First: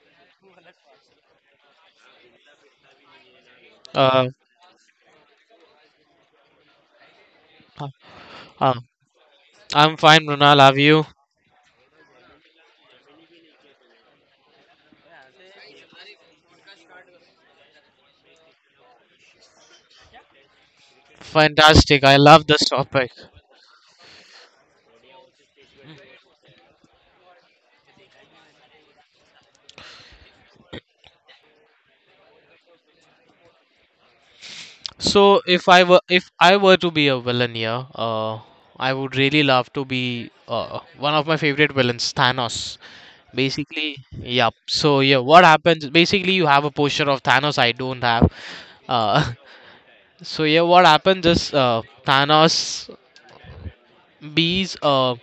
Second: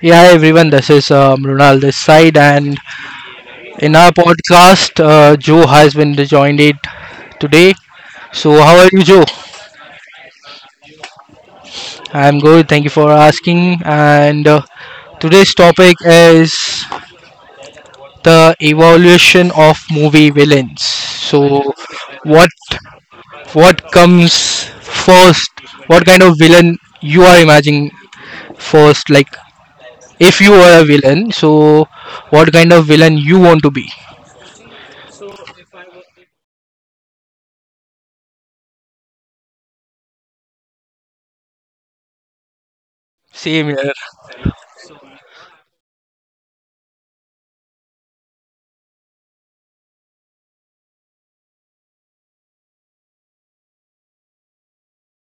Yeah everyone, this is Mrunal this side, and in our Uh, podcast, Joe has been joined it today. uh, So, how uh, are you, Joe? I'm fine, Brunal. Have you? I'm good, thank you for asking. And today's topic is the evolution of movie villains. So, Fantastic. I love what this topic. what comes first? What kind of villain you are imagining first? Like, if you were a villain, so what kind of villain you want to be? So, if I were to be a villain here, I would really love to be one of my favorite villains, Thanos. Same here. Basically, yeah. So yeah, what happens? Basically, you have a posture of Thanos. I don't have. Uh, so yeah, what happens is Thanos bees.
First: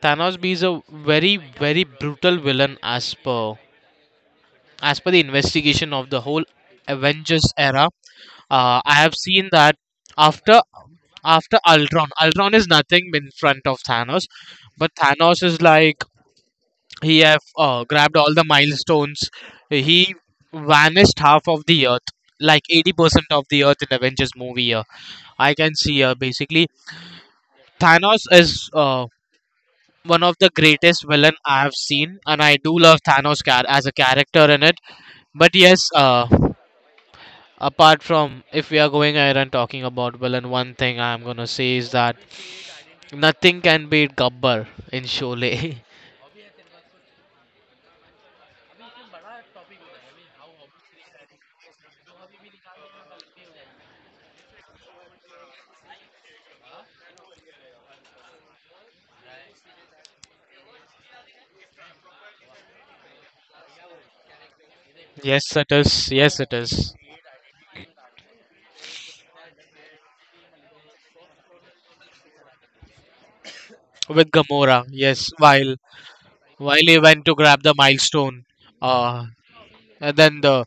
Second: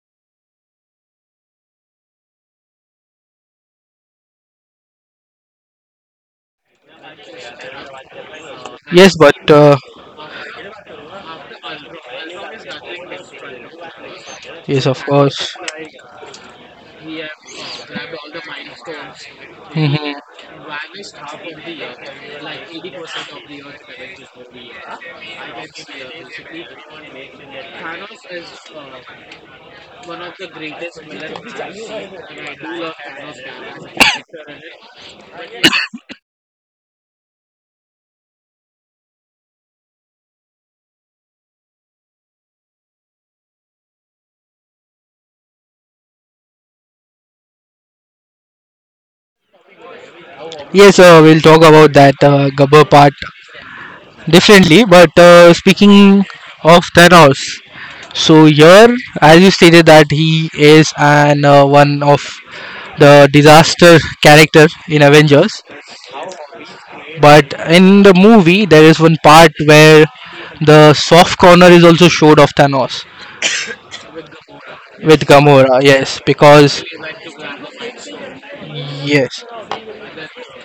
Thanos bees a very very brutal villain as per the investigation of the whole Avengers era, I have Yes, seen but that after after Ultron, Ultron is nothing in front of Thanos, yes, but of Thanos course. is like he have grabbed all the milestones. He Mhm. vanished half of the Earth, like 80% of the Earth in Avengers movie. Here, I can see here basically Thanos is. One of the greatest villain I have seen, and I do love Thanos as a character in it. But yes, apart from if we are going ahead and talking about villain, one thing I'm gonna say is that nothing can beat Gabbar in Sholay. Yes, we'll talk about that Gabber part differently. But speaking of Thanos, so here, as you stated, that he is an one of the disaster character in yes, Avengers. it is. Yes, it is. But in the movie, there is one part where the soft corner is also showed of Thanos With Gamora, with yes. While Gamora. Yes, while because he went to grab the milestone, uh, yes, and then the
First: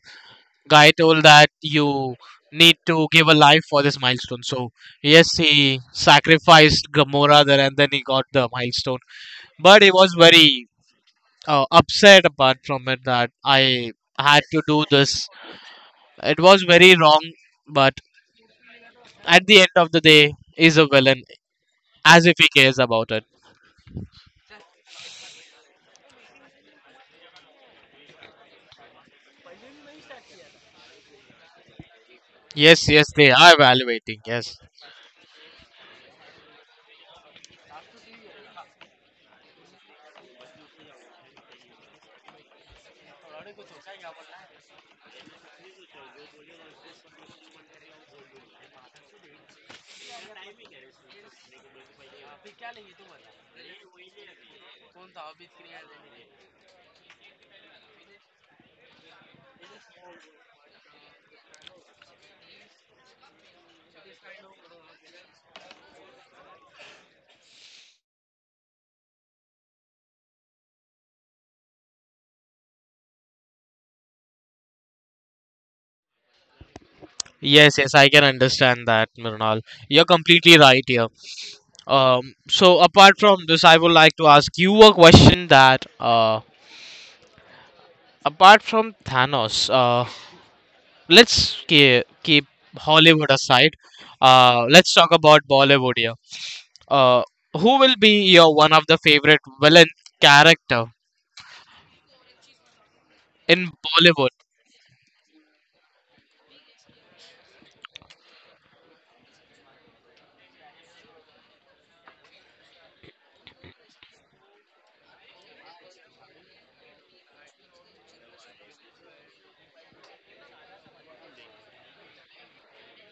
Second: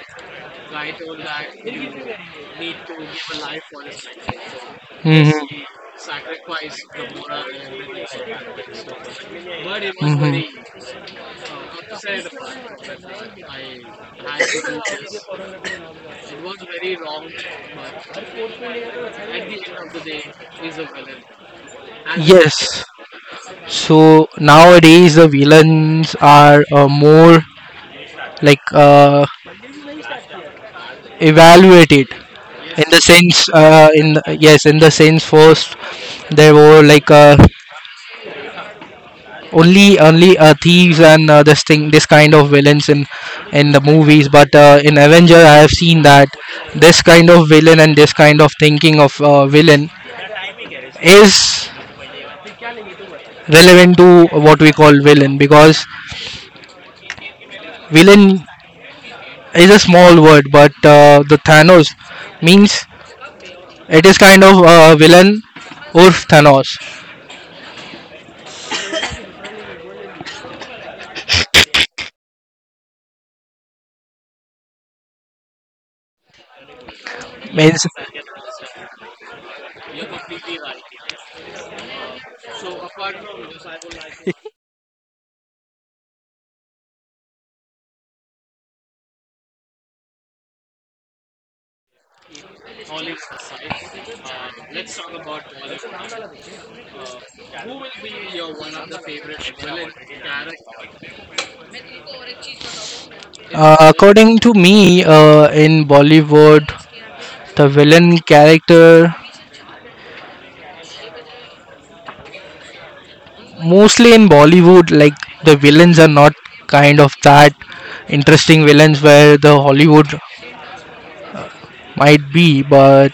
guy told that you need to give a life for this milestone. So yes, mhm. he sacrificed Gamora there, and then he got the milestone. But he was Mhm. very upset apart from it that I had to do this. It was very wrong, but at the end of the day, is a villain as if he cares Yes. about it. So nowadays the villains are more like evaluated in Yes, the yes, they sense are in evaluating. the, Yes, yes in the sense first there were like only thieves and this kind of villains in the movies but in Avenger I have seen that this kind of villain and this kind of thinking of villain is relevant to what we call villain because villain is a small word, but the Thanos means it is kind of villain or Thanos. yes, Means yes. I can understand that, Mrinal. You're completely right here. So apart from this, I would like to ask you a question that, apart from Thanos, let's keep Hollywood aside. Let's talk about Bollywood here. Uh, who will be your one of the favorite villain character in Bollywood? according to me, in Bollywood, the villain character mostly in Bollywood, like the villains are not kind of that interesting villains where the Hollywood might be, but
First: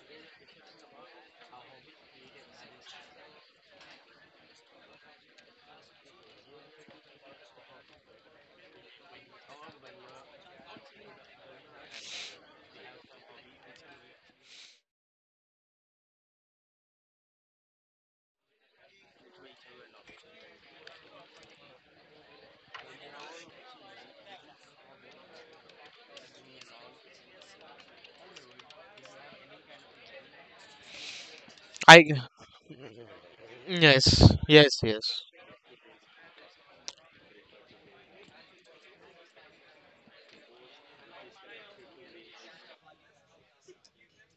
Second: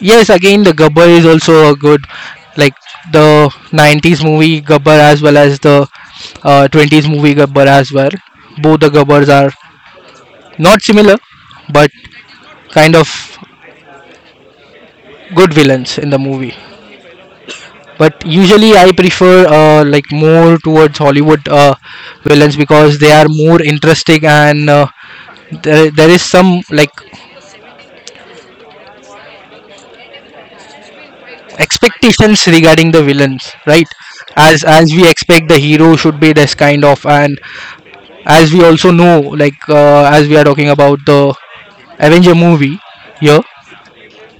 yes, again, the Gabbar is also a good, like the 90s movie Gabbar as well as the 20s movie Gabbar as well. Both the Gabbars are not similar, but kind of good villains in the movie. But usually, I prefer like more towards Hollywood villains because they are more interesting and there is some like I expectations regarding the villains, right? yes, yes, As we yes, expect, the hero should be this kind of and as we also know, like as we are talking about the Avenger movie here,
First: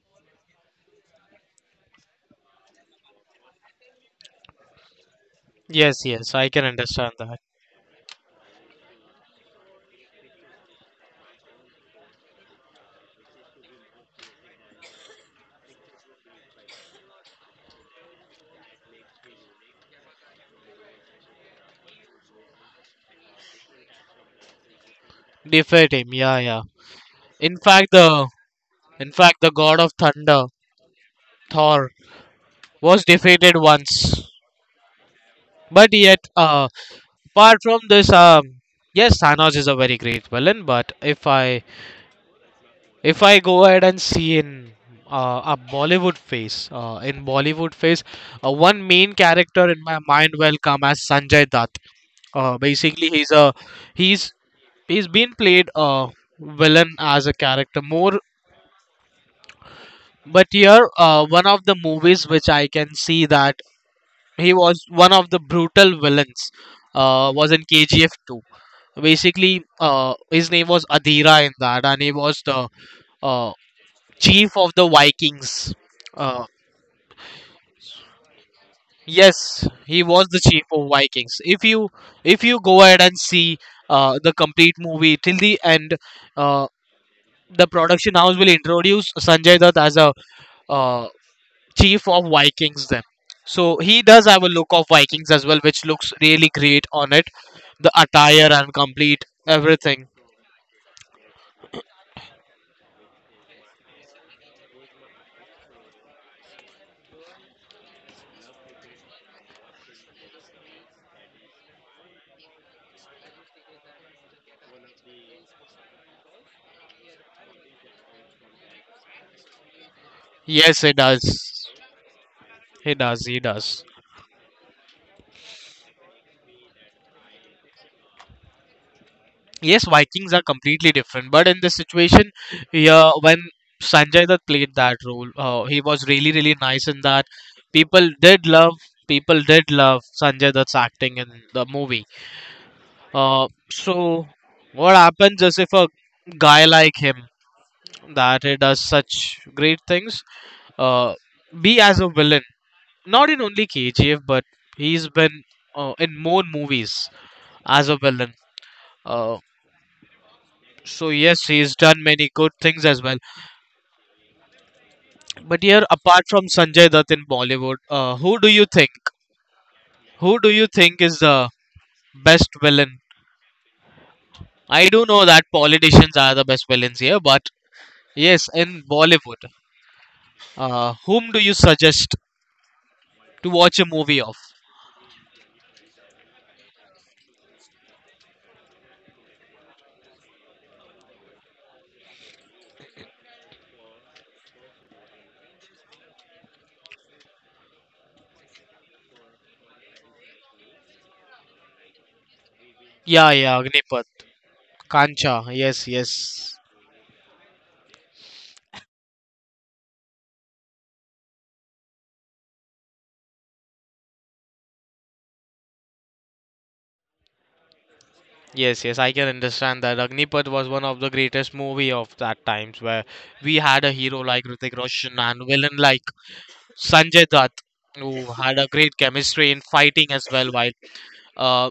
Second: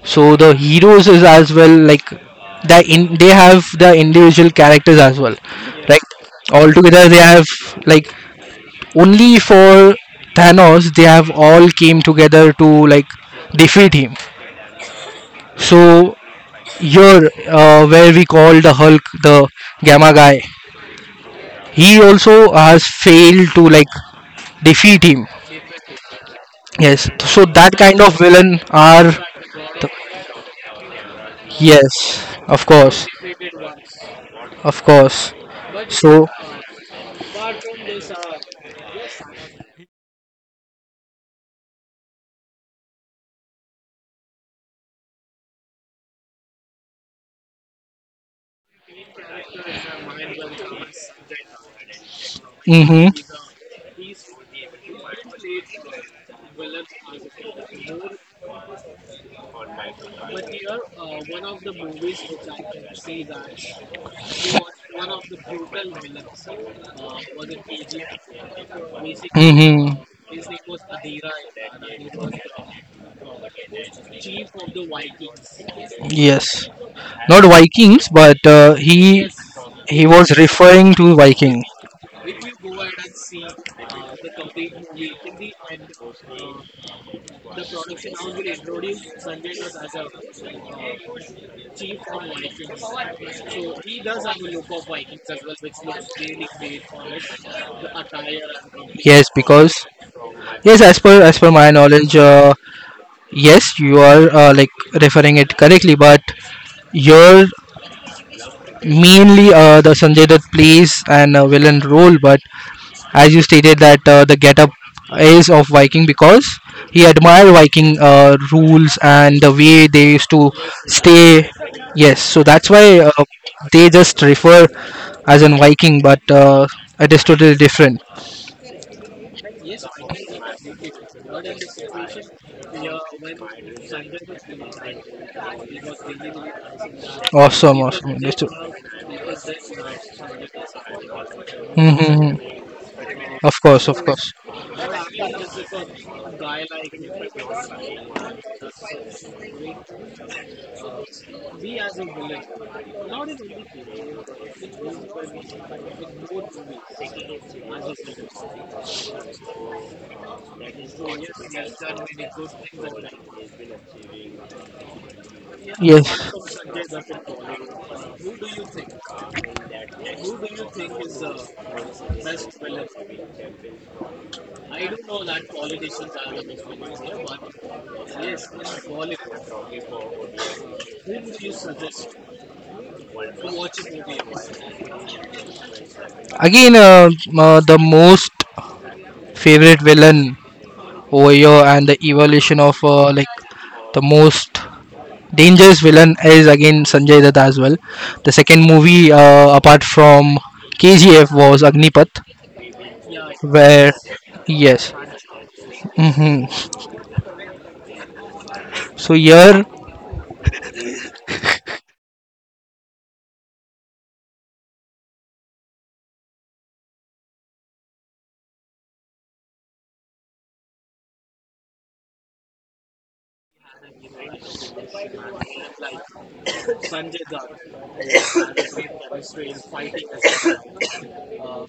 so the heroes is as well like they have the individual characters as well. yes, Like yes. I can altogether, understand they that. have like only for Thanos, they have all came together to like defeat him. So here, where we call the Hulk the Gamma guy, he also has failed to like defeat him. Defeat him. Yeah, yeah. Yes, so In that fact, kind of the villain in are fact the god of thunder, Thor, yes, of was course, defeated once. of course. But yet, So, apart from this, yes, Thanos is a very great villain. But if I go ahead and see in a Bollywood face, in Bollywood face, one main character in my mind will come as Sanjay Dutt. Basically, mm-hmm. He's he's been played a villain as a character more but here one of the movies which I can see that he was one of the brutal villains was in KGF 2. Basically Mm-hmm. His name was Adira in that and he was the uh, chief of the Vikings. uh, Yes, not Vikings, but yes he he was was the chief of referring to Vikings. Viking. If you go ahead and see the complete movie till the end, uh, the production house will introduce Sanjay Dutt as a uh, chief of Vikings then. So he does have a look of Vikings as well, which looks really great on it. The attire and complete Yes, because everything. yes, as per my knowledge, yes, you are like referring it correctly. But you're mainly the Sanjay Dutt plays an villain role, but as you stated that the getup is of Viking because he admired Viking rules and the way they used to Yes, he stay. does. Yes, so that's He why does. He does. they just refer as in Viking, but it is totally different. Yes, Vikings are completely different, but in this situation, yeah, when Sanjay that played that role, he was really really nice in that. Awesome, People awesome. did love. People did love Sanjay Dutt's acting in the movie. Mm-hmm. Of course, of So course. what happens is if a guy like him that he does such great things. Uh, be as a villain, not in only KGF, but he's been in more movies as a villain. Uh, so yes, he's done many good things as well. But here, apart Yes. from Sanjay Dutt in Bollywood, who do you think? Who do you think is the best villain? I do know that politicians are the best villains here, but yes, in Bollywood, whom do you suggest to watch a movie of? Again, the most favorite villain over here and the evolution of like the most dangerous villain is again Sanjay Dutt as well. The second movie, apart from KGF, was Agnipath, Yeah, yeah, where Agnipath. yes, Kancha, yes, hmm yes. so here Yes, yes, I can understand that. Agnipath was one of the greatest movie of that times where we had a hero like Hrithik Roshan and villain like Sanjay Dutt, who had a great chemistry in fighting as well while uh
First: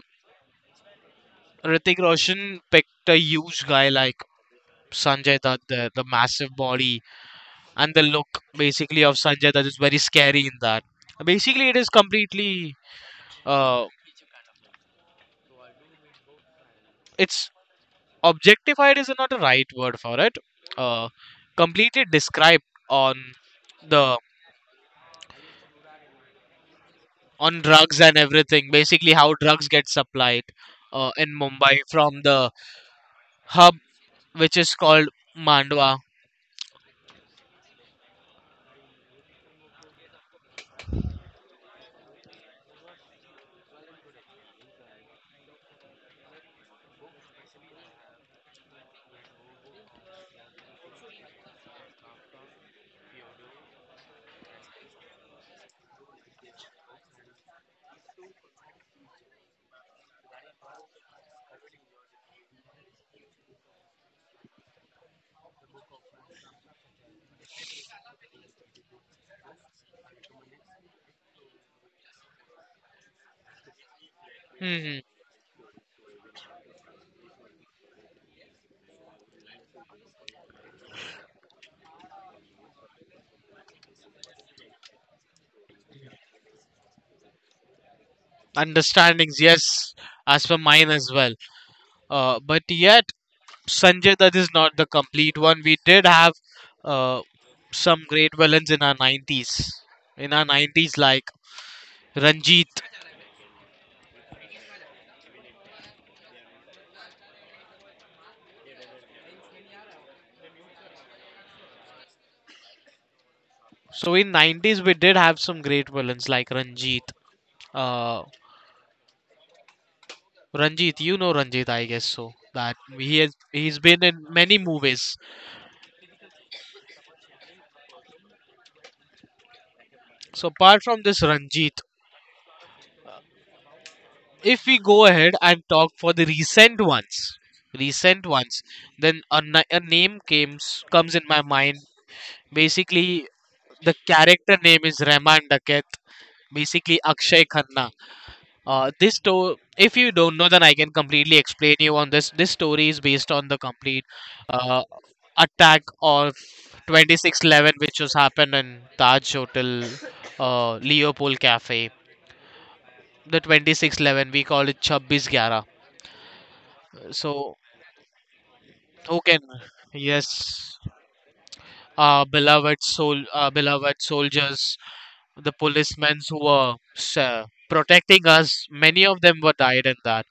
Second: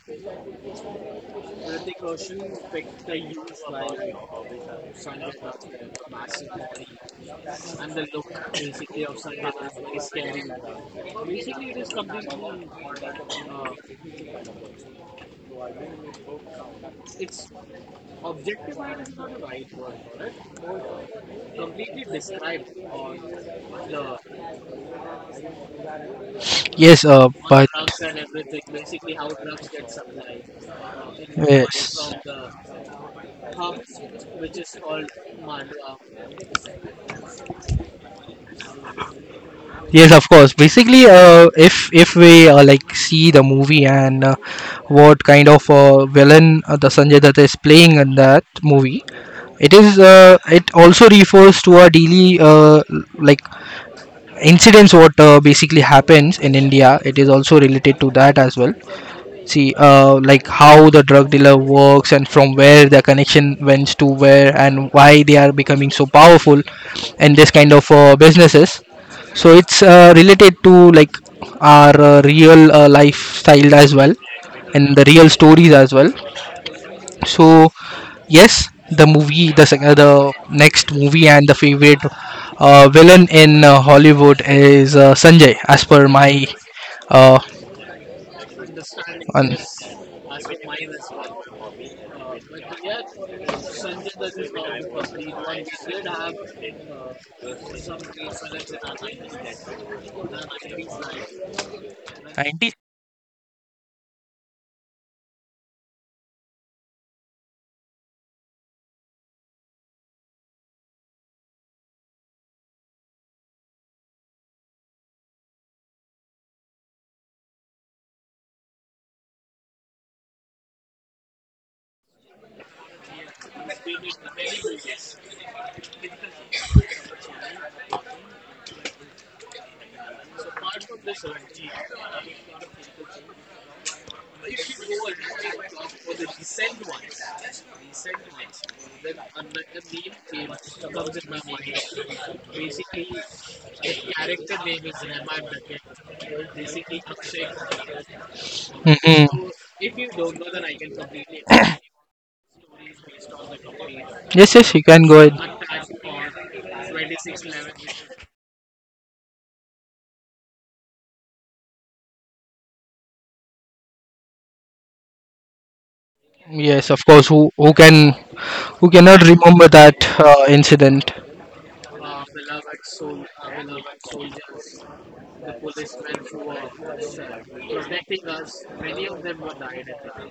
Hrithik Roshan picked a huge guy like Sanjay Dutt, the massive body and the look basically of Sanjay Dutt is very scary in that. Basically it is completely uh it's objectified is not a right word for it. uh Completely described on the yes, on but drugs and everything. Basically how drugs get supplied in Mumbai yes, from the hub which is called Mandwa. yes, of course. Basically, if we like see the movie and what kind of villain the Sanjay Dutt is playing in that movie, it is it also refers to a daily like incidents what basically happens in India. It is also related to that as well. See, like how the drug dealer works and from where the connection went to where and why they are becoming so powerful in this kind of businesses. So it's related to like our real lifestyle as well, and Hmm, the real stories as well. So yes, the next movie and the favorite villain in Hollywood is Sanjay as per my uh, understandings un- yes, as per mine as well. But yet Sanjay that is not the complete one. We did have uh, some great villains in our 90s, like 90. Ranjit. So in 90s we did have some great villains like Ranjit. Uh, Ranjit, you know Ranjit, I guess so. That he has he's been in many movies. So apart from this Ranjit, if we go ahead and talk for the recent ones, recent ones, then a name comes in my mind. Basically, the character name is Rahman Daket. Basically, Akshay Khanna. This Mhm. story, if you don't know, then I can completely explain you on this. This story is based on the complete Yes, yes, you uh, can go attack of ahead. 2611, which was happened in Taj Hotel, Leopold Cafe. The 2611, we call it 2611. Yes, of course. Who So who can who cannot who can? remember that Yes, incident? Beloved soul, beloved soldiers, the policemen who were protecting us. Many of them were died in that.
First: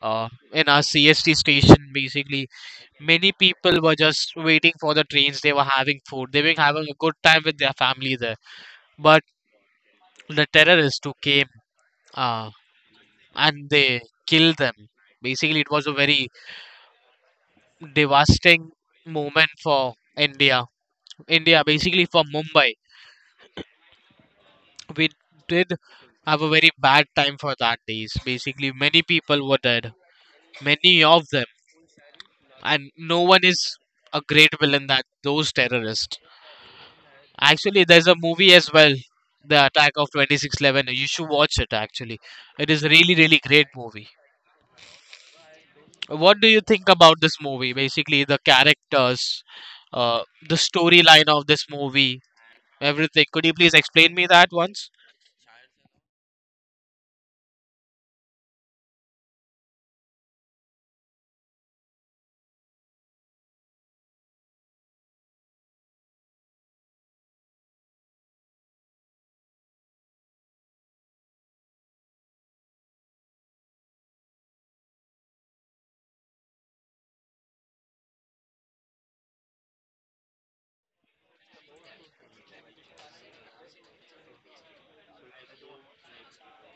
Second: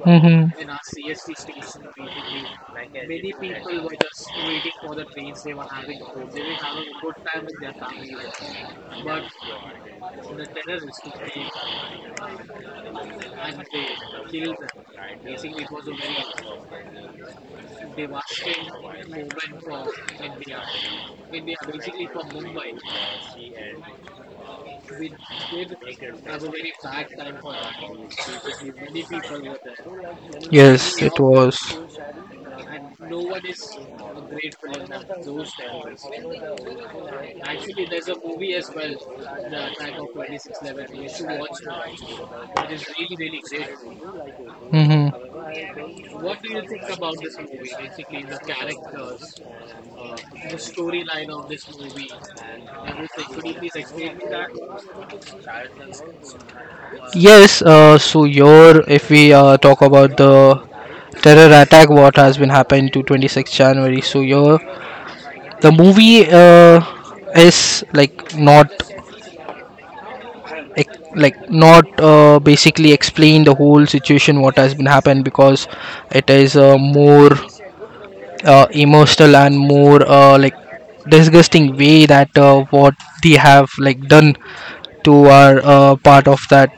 Hmm. In our CST station, basically many people were just waiting for the trains. They were having food. They were having a good time with their family there. But the terrorists who came uh, and they killed them. Basically, it was a very devastating moment for India. India, basically for Mumbai. We did have a very bad time for that days. Basically, many people were dead. Yes, Many it of them. was. And no one is a great villain that those terrorists. Actually, there's a movie as well, The Attack of 2611. You should watch it actually. It is a really, really great movie. Hmm. What do you think about this movie? Basically, the characters, uh, the storyline of this movie, everything. Could you please explain me that once? Yes, so your if we talk about the terror attack what has been happened to 26 January, so your the movie is like not like not basically explain the whole situation what has been happened, because it is a more emotional and more like disgusting way that what they have like done to our part of that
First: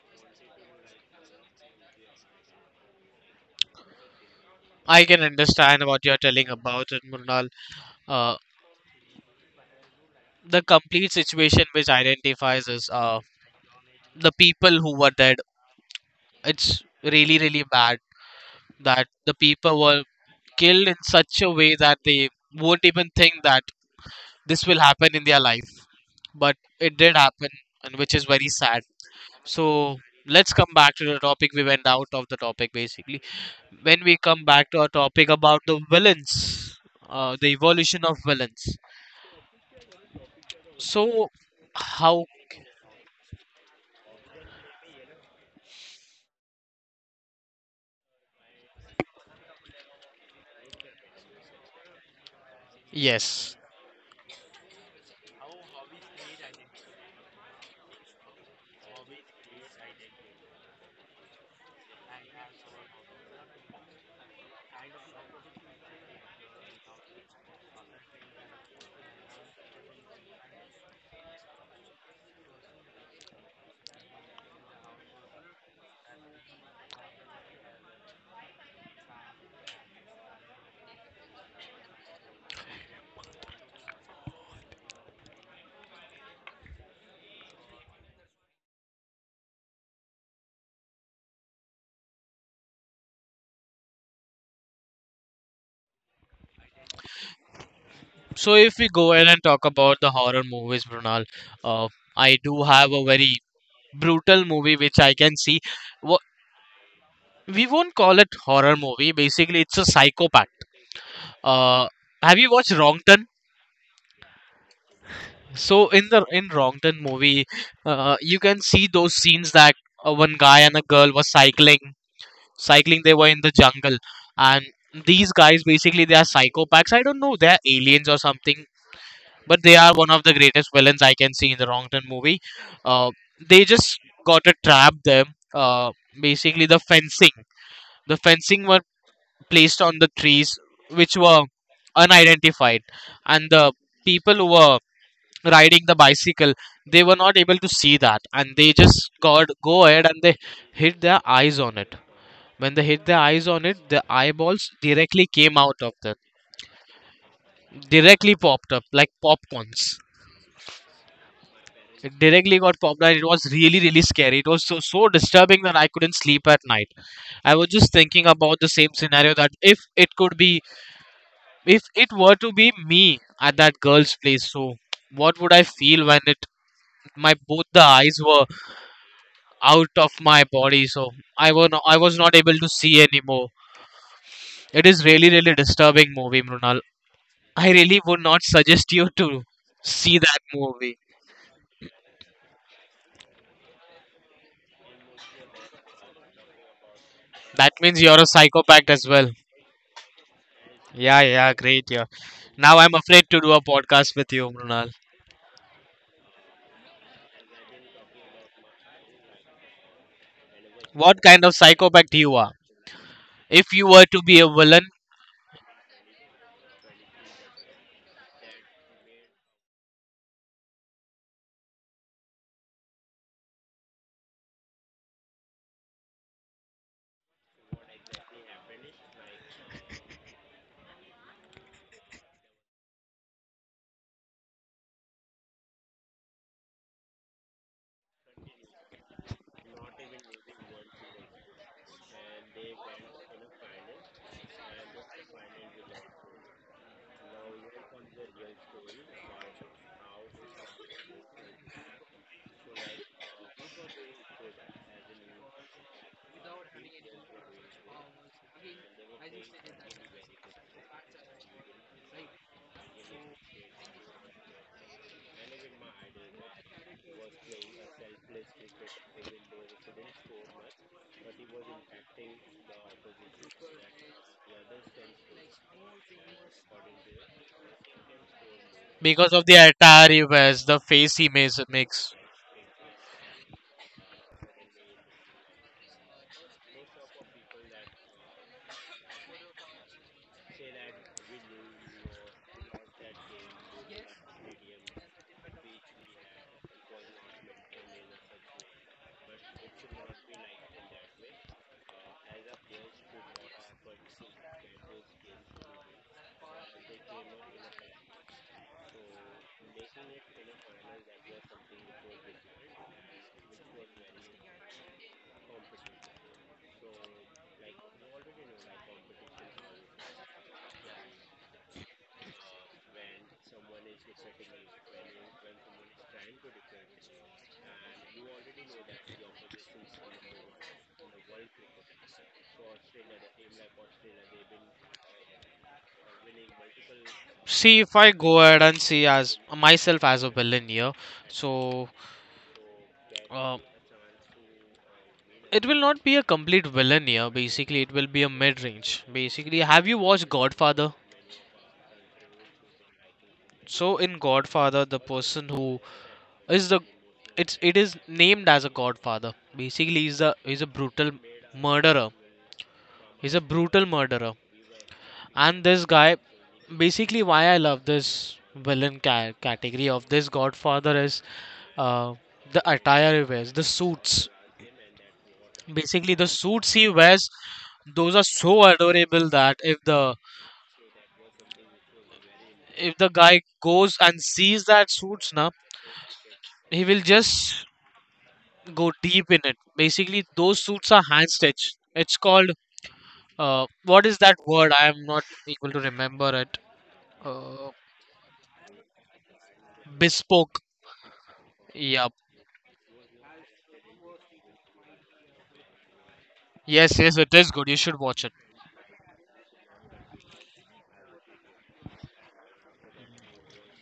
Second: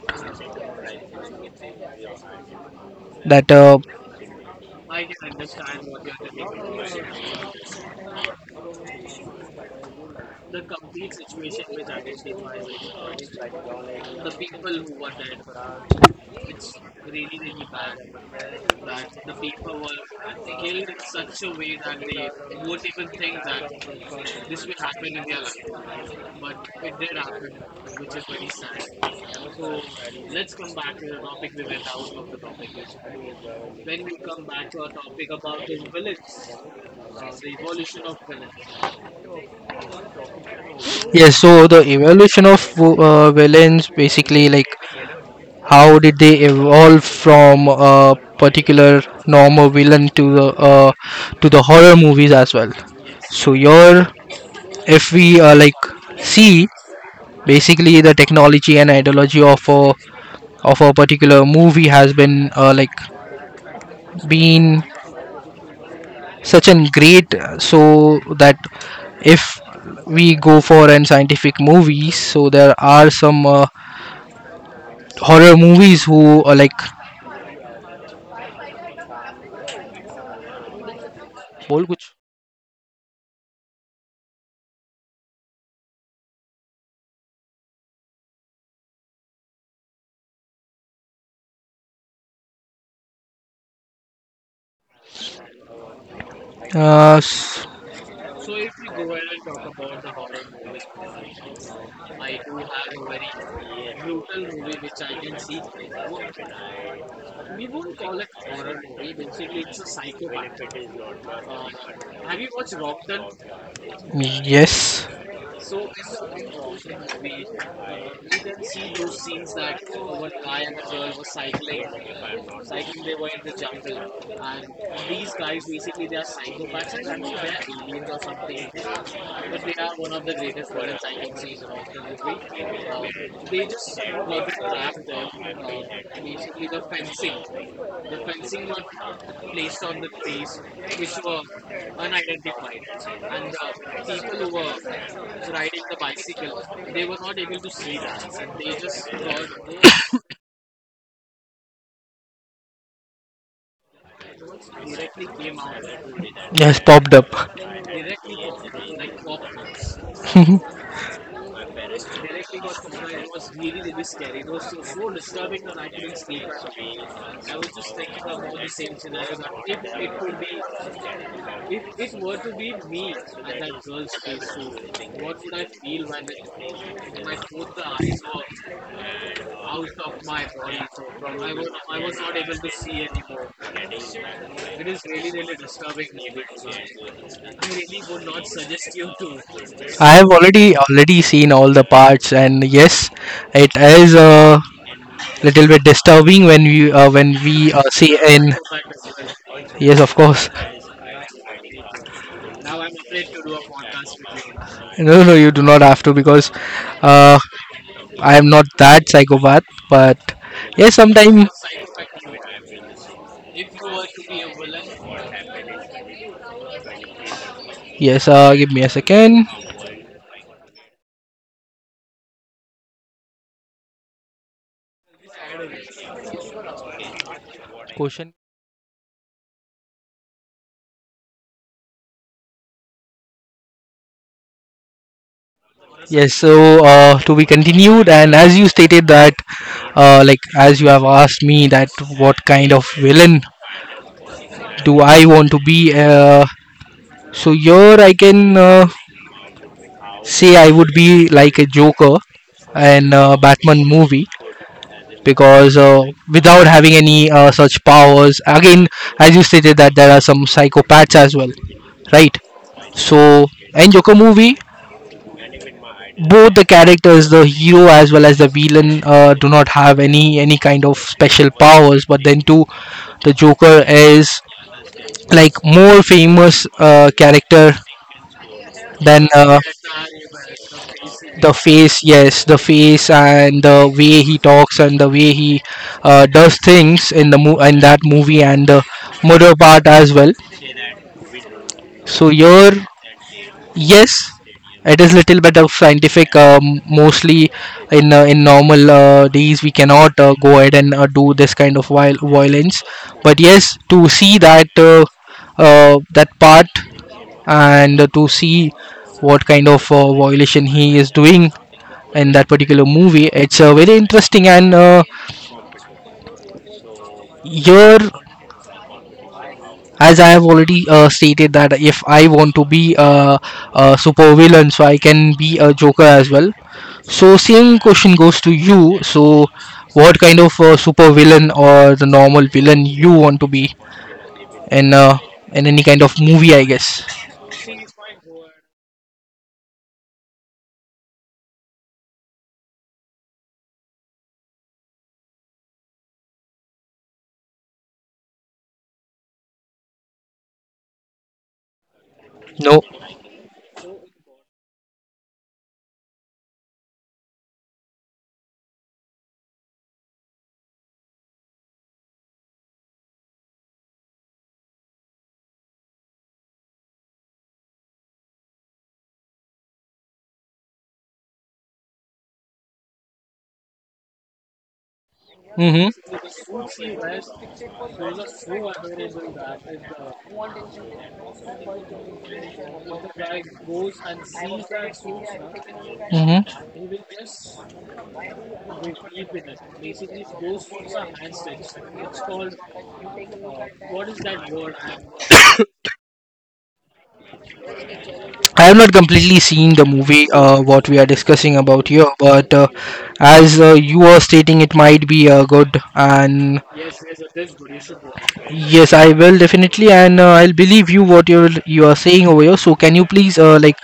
that uh, I can understand what you're telling about it, Murnal. Uh, the complete situation which identifies us, the people who were dead. It's really, really bad that the people were killed in such a way that they won't even think that this will happen in their life. But it did happen, and which is very sad. So let's come back to the topic. We went out of the topic basically. When we come back to our topic about the villains, the evolution of villains. So, Yes, so the how? evolution of villains basically like how did they evolve from a particular normal villain to the horror movies as well. So Yes. your if we like see basically the technology and ideology of a particular movie has been like been such an great so that if we go for an scientific movies so there are some horror movies who are like बोल कुछ uh s- So if we go ahead and talk about the horror movies, Brunal, uh, I do have a very brutal movie which I can see. We won't call it horror movie. Basically, it's a psychopath. Uh, have you watched Wrong Turn? yes, So in the in Wrong Turn movie, you can see those scenes that one guy and a girl were cycling. Cycling, they were in the jungle, and these guys basically they are psychopaths. I don't know, they are aliens or something, but they are one of the greatest villains I can see in the Wrong Turn movie. Uh, they just got to trap them. Basically the fencing. The fencing one placed on the trees which were unidentified and the people who were riding the bicycle, they were not able to see that and they just got go ahead and they hit their eyes on it. When they hit their eyes on it, the eyeballs directly came out of them, yes popped up. directly popped up like popcorns. I It directly got popped out. It was really really scary. It was so so disturbing that I couldn't sleep at night. I was just thinking about the same scenario that if it could be. If it were to be me at that girl's place, so what would I feel when it my both the eyes were out of my body, so I was not able to see anymore. It is really really disturbing movie, Mrunal. I really would not suggest you to see have that already movie. already seen all the parts, and yes, it is a little bit disturbing when we That means say you're a in psychopath as well. yes of course. Yeah, yeah, great, yeah. Now I'm afraid to do a podcast with you, Mrunal. No, no, you do not have to because uh I am not that psychopath, but yes What kind sometime of psychopath you are? If you were to be a villain yes give me a second. Question. Yes, so to be continued, and as you stated that, like as you have asked me that what kind of villain do I want to be, so here I can say I would be like a Joker in Batman movie, because without having any such powers, again, as you stated that there are some psychopaths as well, right? So in Joker movie, both the characters, the hero as well as the villain, do not have any kind of special powers. But then too, the Joker is like more famous character than because of the attire he wears, the face he the makes, face. makes Yes, the face and the way he talks and the way he does things in in that movie and the murder part as well. So here yes, it is little bit of scientific. Mostly in normal days we cannot go ahead and do this kind of violence. But yes, to see that that part and to see what kind of violation he is doing in that particular movie, it's very interesting. And here as I have already stated that if I want to be a super villain, so I can be a Joker as well. So same question goes to you. So what kind of super villain or the normal villain you want to be in uh, in any kind of movie? I guess See, if I go ahead and see as myself as a villain here, so uh, it will not be a complete villain here. Basically, it will be a mid range. Basically, have you watched Godfather? no. So in Godfather, the person who is the it is named as a Godfather. Basically, he's a brutal murderer. He's a brutal murderer. And this guy, basically, why I love this villain category of this Godfather is uh, the attire he wears, the suits. Mm-hmm. Basically, the suits he wears, those are so adorable that if the guy goes and sees that suits now, Mm-hmm. he will just go deep in it. Basically, those suits are hand stitched. It's called what is that word? I am not able to remember it. Uh, I have not completely seen the movie Bespoke. what we are discussing about here, Yeah, but as you were stating, it might be good. And yes, yes, it is good. You should watch it. yes, I will definitely, and I'll believe you what you are saying over here. So, can you please like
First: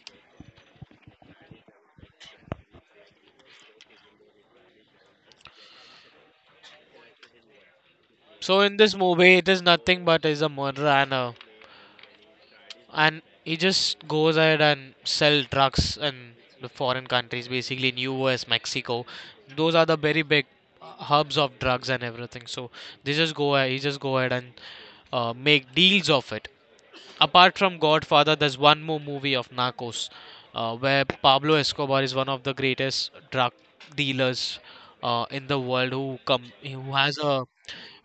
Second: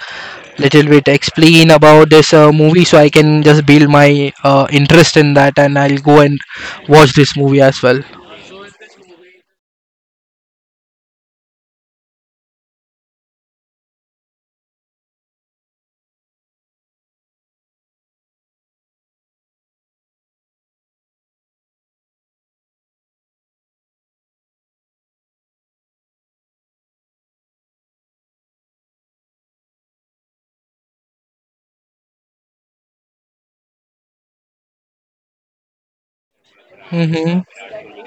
little bit explain about this movie so I can just build my interest in that, and I'll go and watch this movie as well. So in this movie, it is nothing but is a murderer and a, and he just goes ahead and sell drugs in the foreign countries, basically in U.S., Mexico. Those are the very big hubs of drugs and everything. So they just go ahead, he just go ahead and make deals of it. Apart from Godfather, there's one more movie of Narcos, where Pablo Escobar is one of the greatest drug dealers in the world who has Mm-hmm. a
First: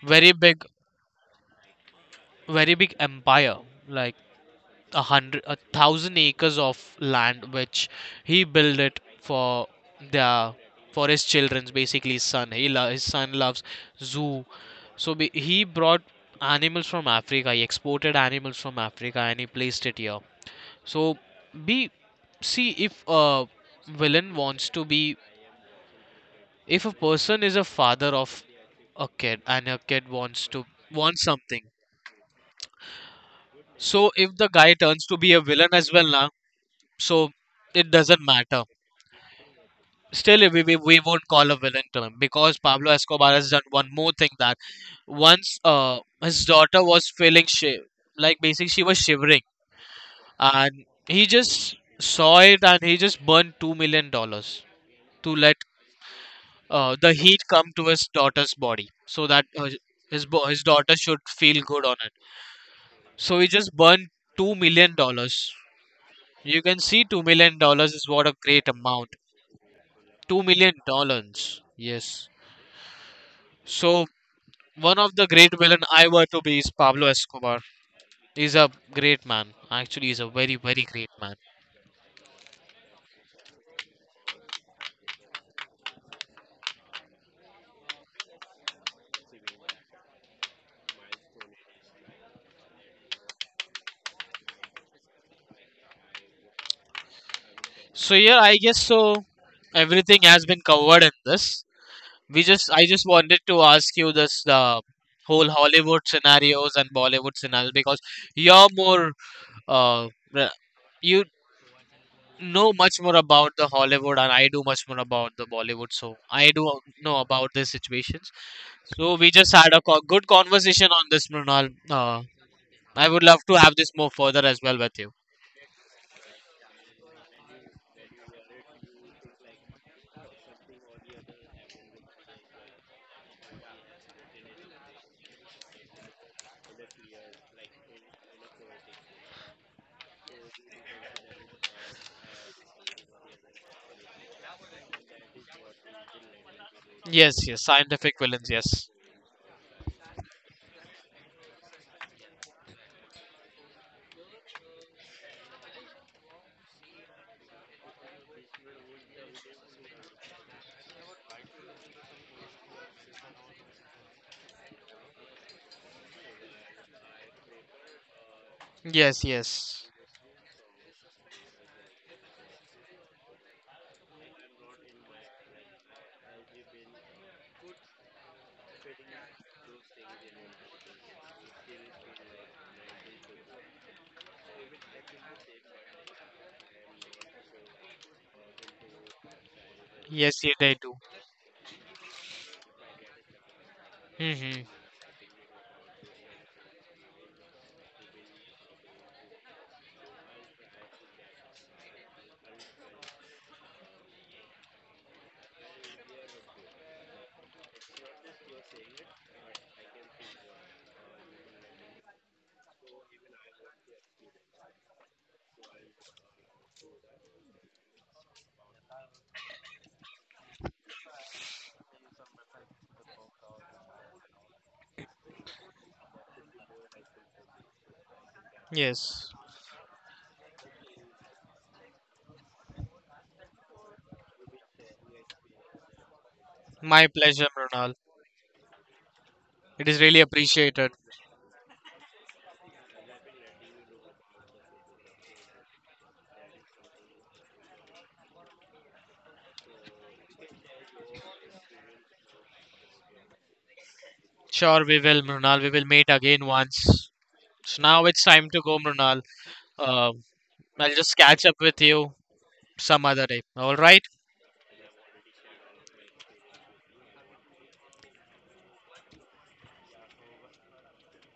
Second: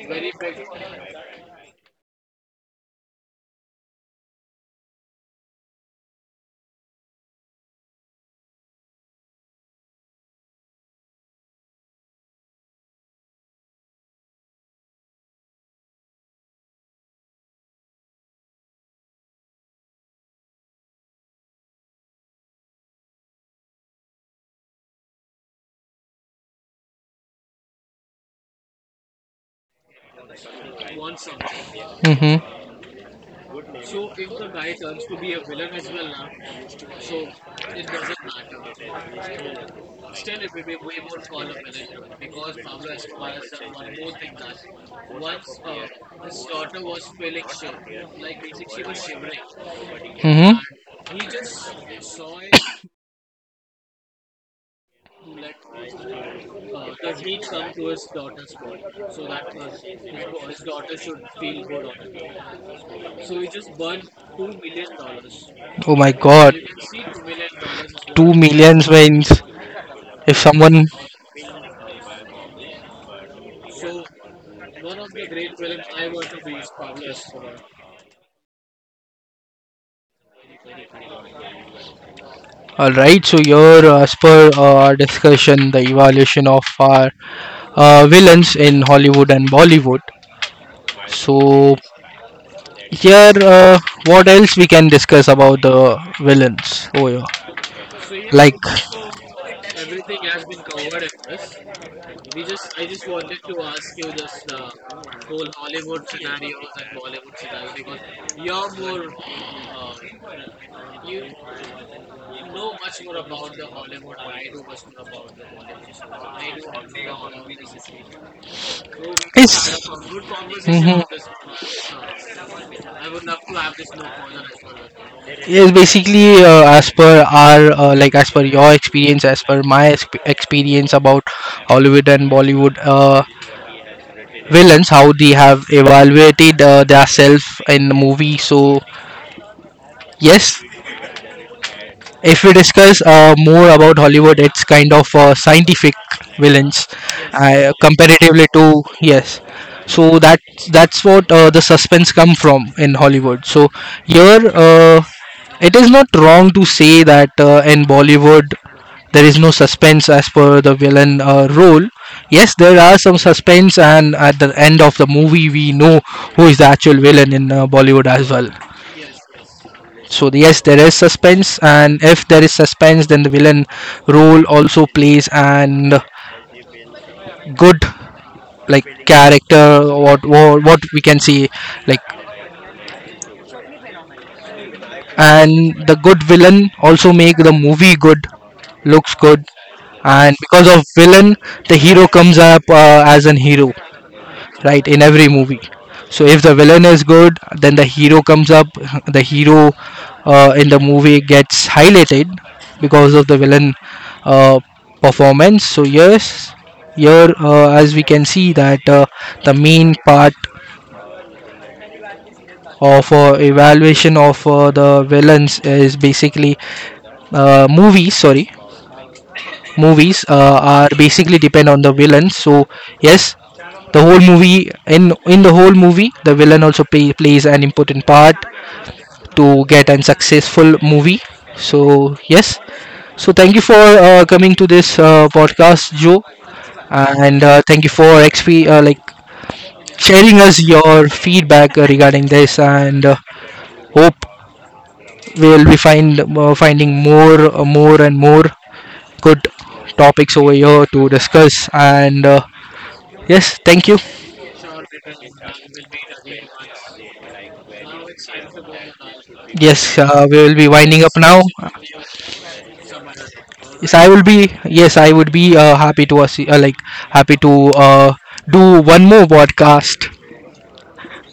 very big very big empire like a hundred a thousand acres of land which he built it for their for his children's basically his son his son loves zoo. So he brought animals from Africa. He exported animals from Africa and he placed it here. So be see, if a villain wants to be, if a person is a father of a kid and a kid wants to want something, Mm-hmm. so if the guy turns to be a villain as well na. So it doesn't matter. Still, we won't call a villain to him because Pablo Escobar has done one more thing that once his daughter was feeling shi like basically she was shivering and he just saw it and he just burned $2 million to let the heat come to his daughter's body so that his daughter should feel good on it. So he just burned $2 million. Oh my god. You can see $2 million is Going what a to great millions amount. means if Two million someone dollars. Yes. So one of the great villain I were to be is Pablo Escobar. He's a great man. Actually, he's a very very great man. all right, so your as per our discussion, the evaluation of our villains in Hollywood and Bollywood. So here, what else we can discuss about the villains over So here? yeah, I Like, guess so. Everything has been covered in this. We just I just wanted to ask you this the whole Hollywood scenarios and Bollywood scenarios because you're more uh re- you know much more about the Hollywood and I do much more about the Bollywood. So I do know about these situations. So we just had is a good conversation mhm. on this, Mrinal. I would love to have this more further as well with you. Yes, basically, as per our like as per your experience, as per my experience about Hollywood and Bollywood. Villains, how they have evaluated their self in the movie. So yes, if we discuss more about Hollywood, it's kind of scientific villains. Yes, yes, Yes, scientific villains. comparatively to Yes, yes. So that that's what the suspense come from in Hollywood. So here, it is not wrong to say that in Bollywood there is no suspense as per the villain role. Yes, there are some suspense, and at the end of the movie, we know who is the actual villain in Bollywood as well. yes, yes, So yes, there is suspense, and if there is suspense, then the villain role also plays and good like character what we can see like, and the good villain also make the movie good, looks good, and yes, yeah, because they of do. villain the hero comes up as an hero, Hmm. right, in every movie. So if the villain is good, then the hero comes up, the hero in the movie gets highlighted because of the villain uh, performance. So yes, here as we can see that the main part of evaluation of the villains is basically uh, movies sorry movies are basically depend on the villain. So yes, the whole movie, in the whole movie, the villain also plays an important part Yes, to get a successful movie. So yes, so thank you for coming to this podcast, Joe, my and pleasure, thank you Mrinal. for XP like It is really sharing us appreciated. your feedback regarding this, and hope we'll be finding more, more and more good topics over here to discuss and. Yes, thank you. Sure, we will, Mrinal. We will meet again once. So now it's time to go, Mrinal. Yes, Uh, we will be I'll winding just up now. catch up with you some other day. All Yes, right? I will be. Yes, I would be happy to like happy to uh, do one more podcast.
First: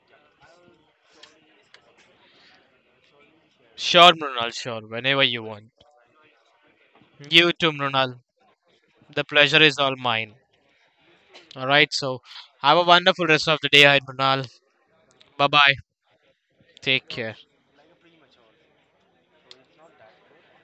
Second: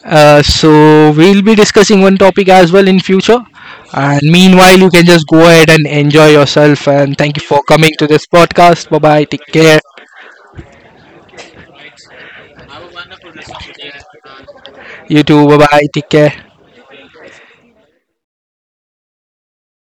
So we'll be discussing one topic as well in future. Sure, And Mrinal. meanwhile, Sure, you can whenever just go you ahead want. and enjoy yourself. And thank you You for too, coming to Mrinal. this podcast. Bye The bye. Take pleasure is care. all mine. All right. So have a wonderful rest of the day, Aid Munal. You too. Bye Bye bye. bye. Take care. Take care.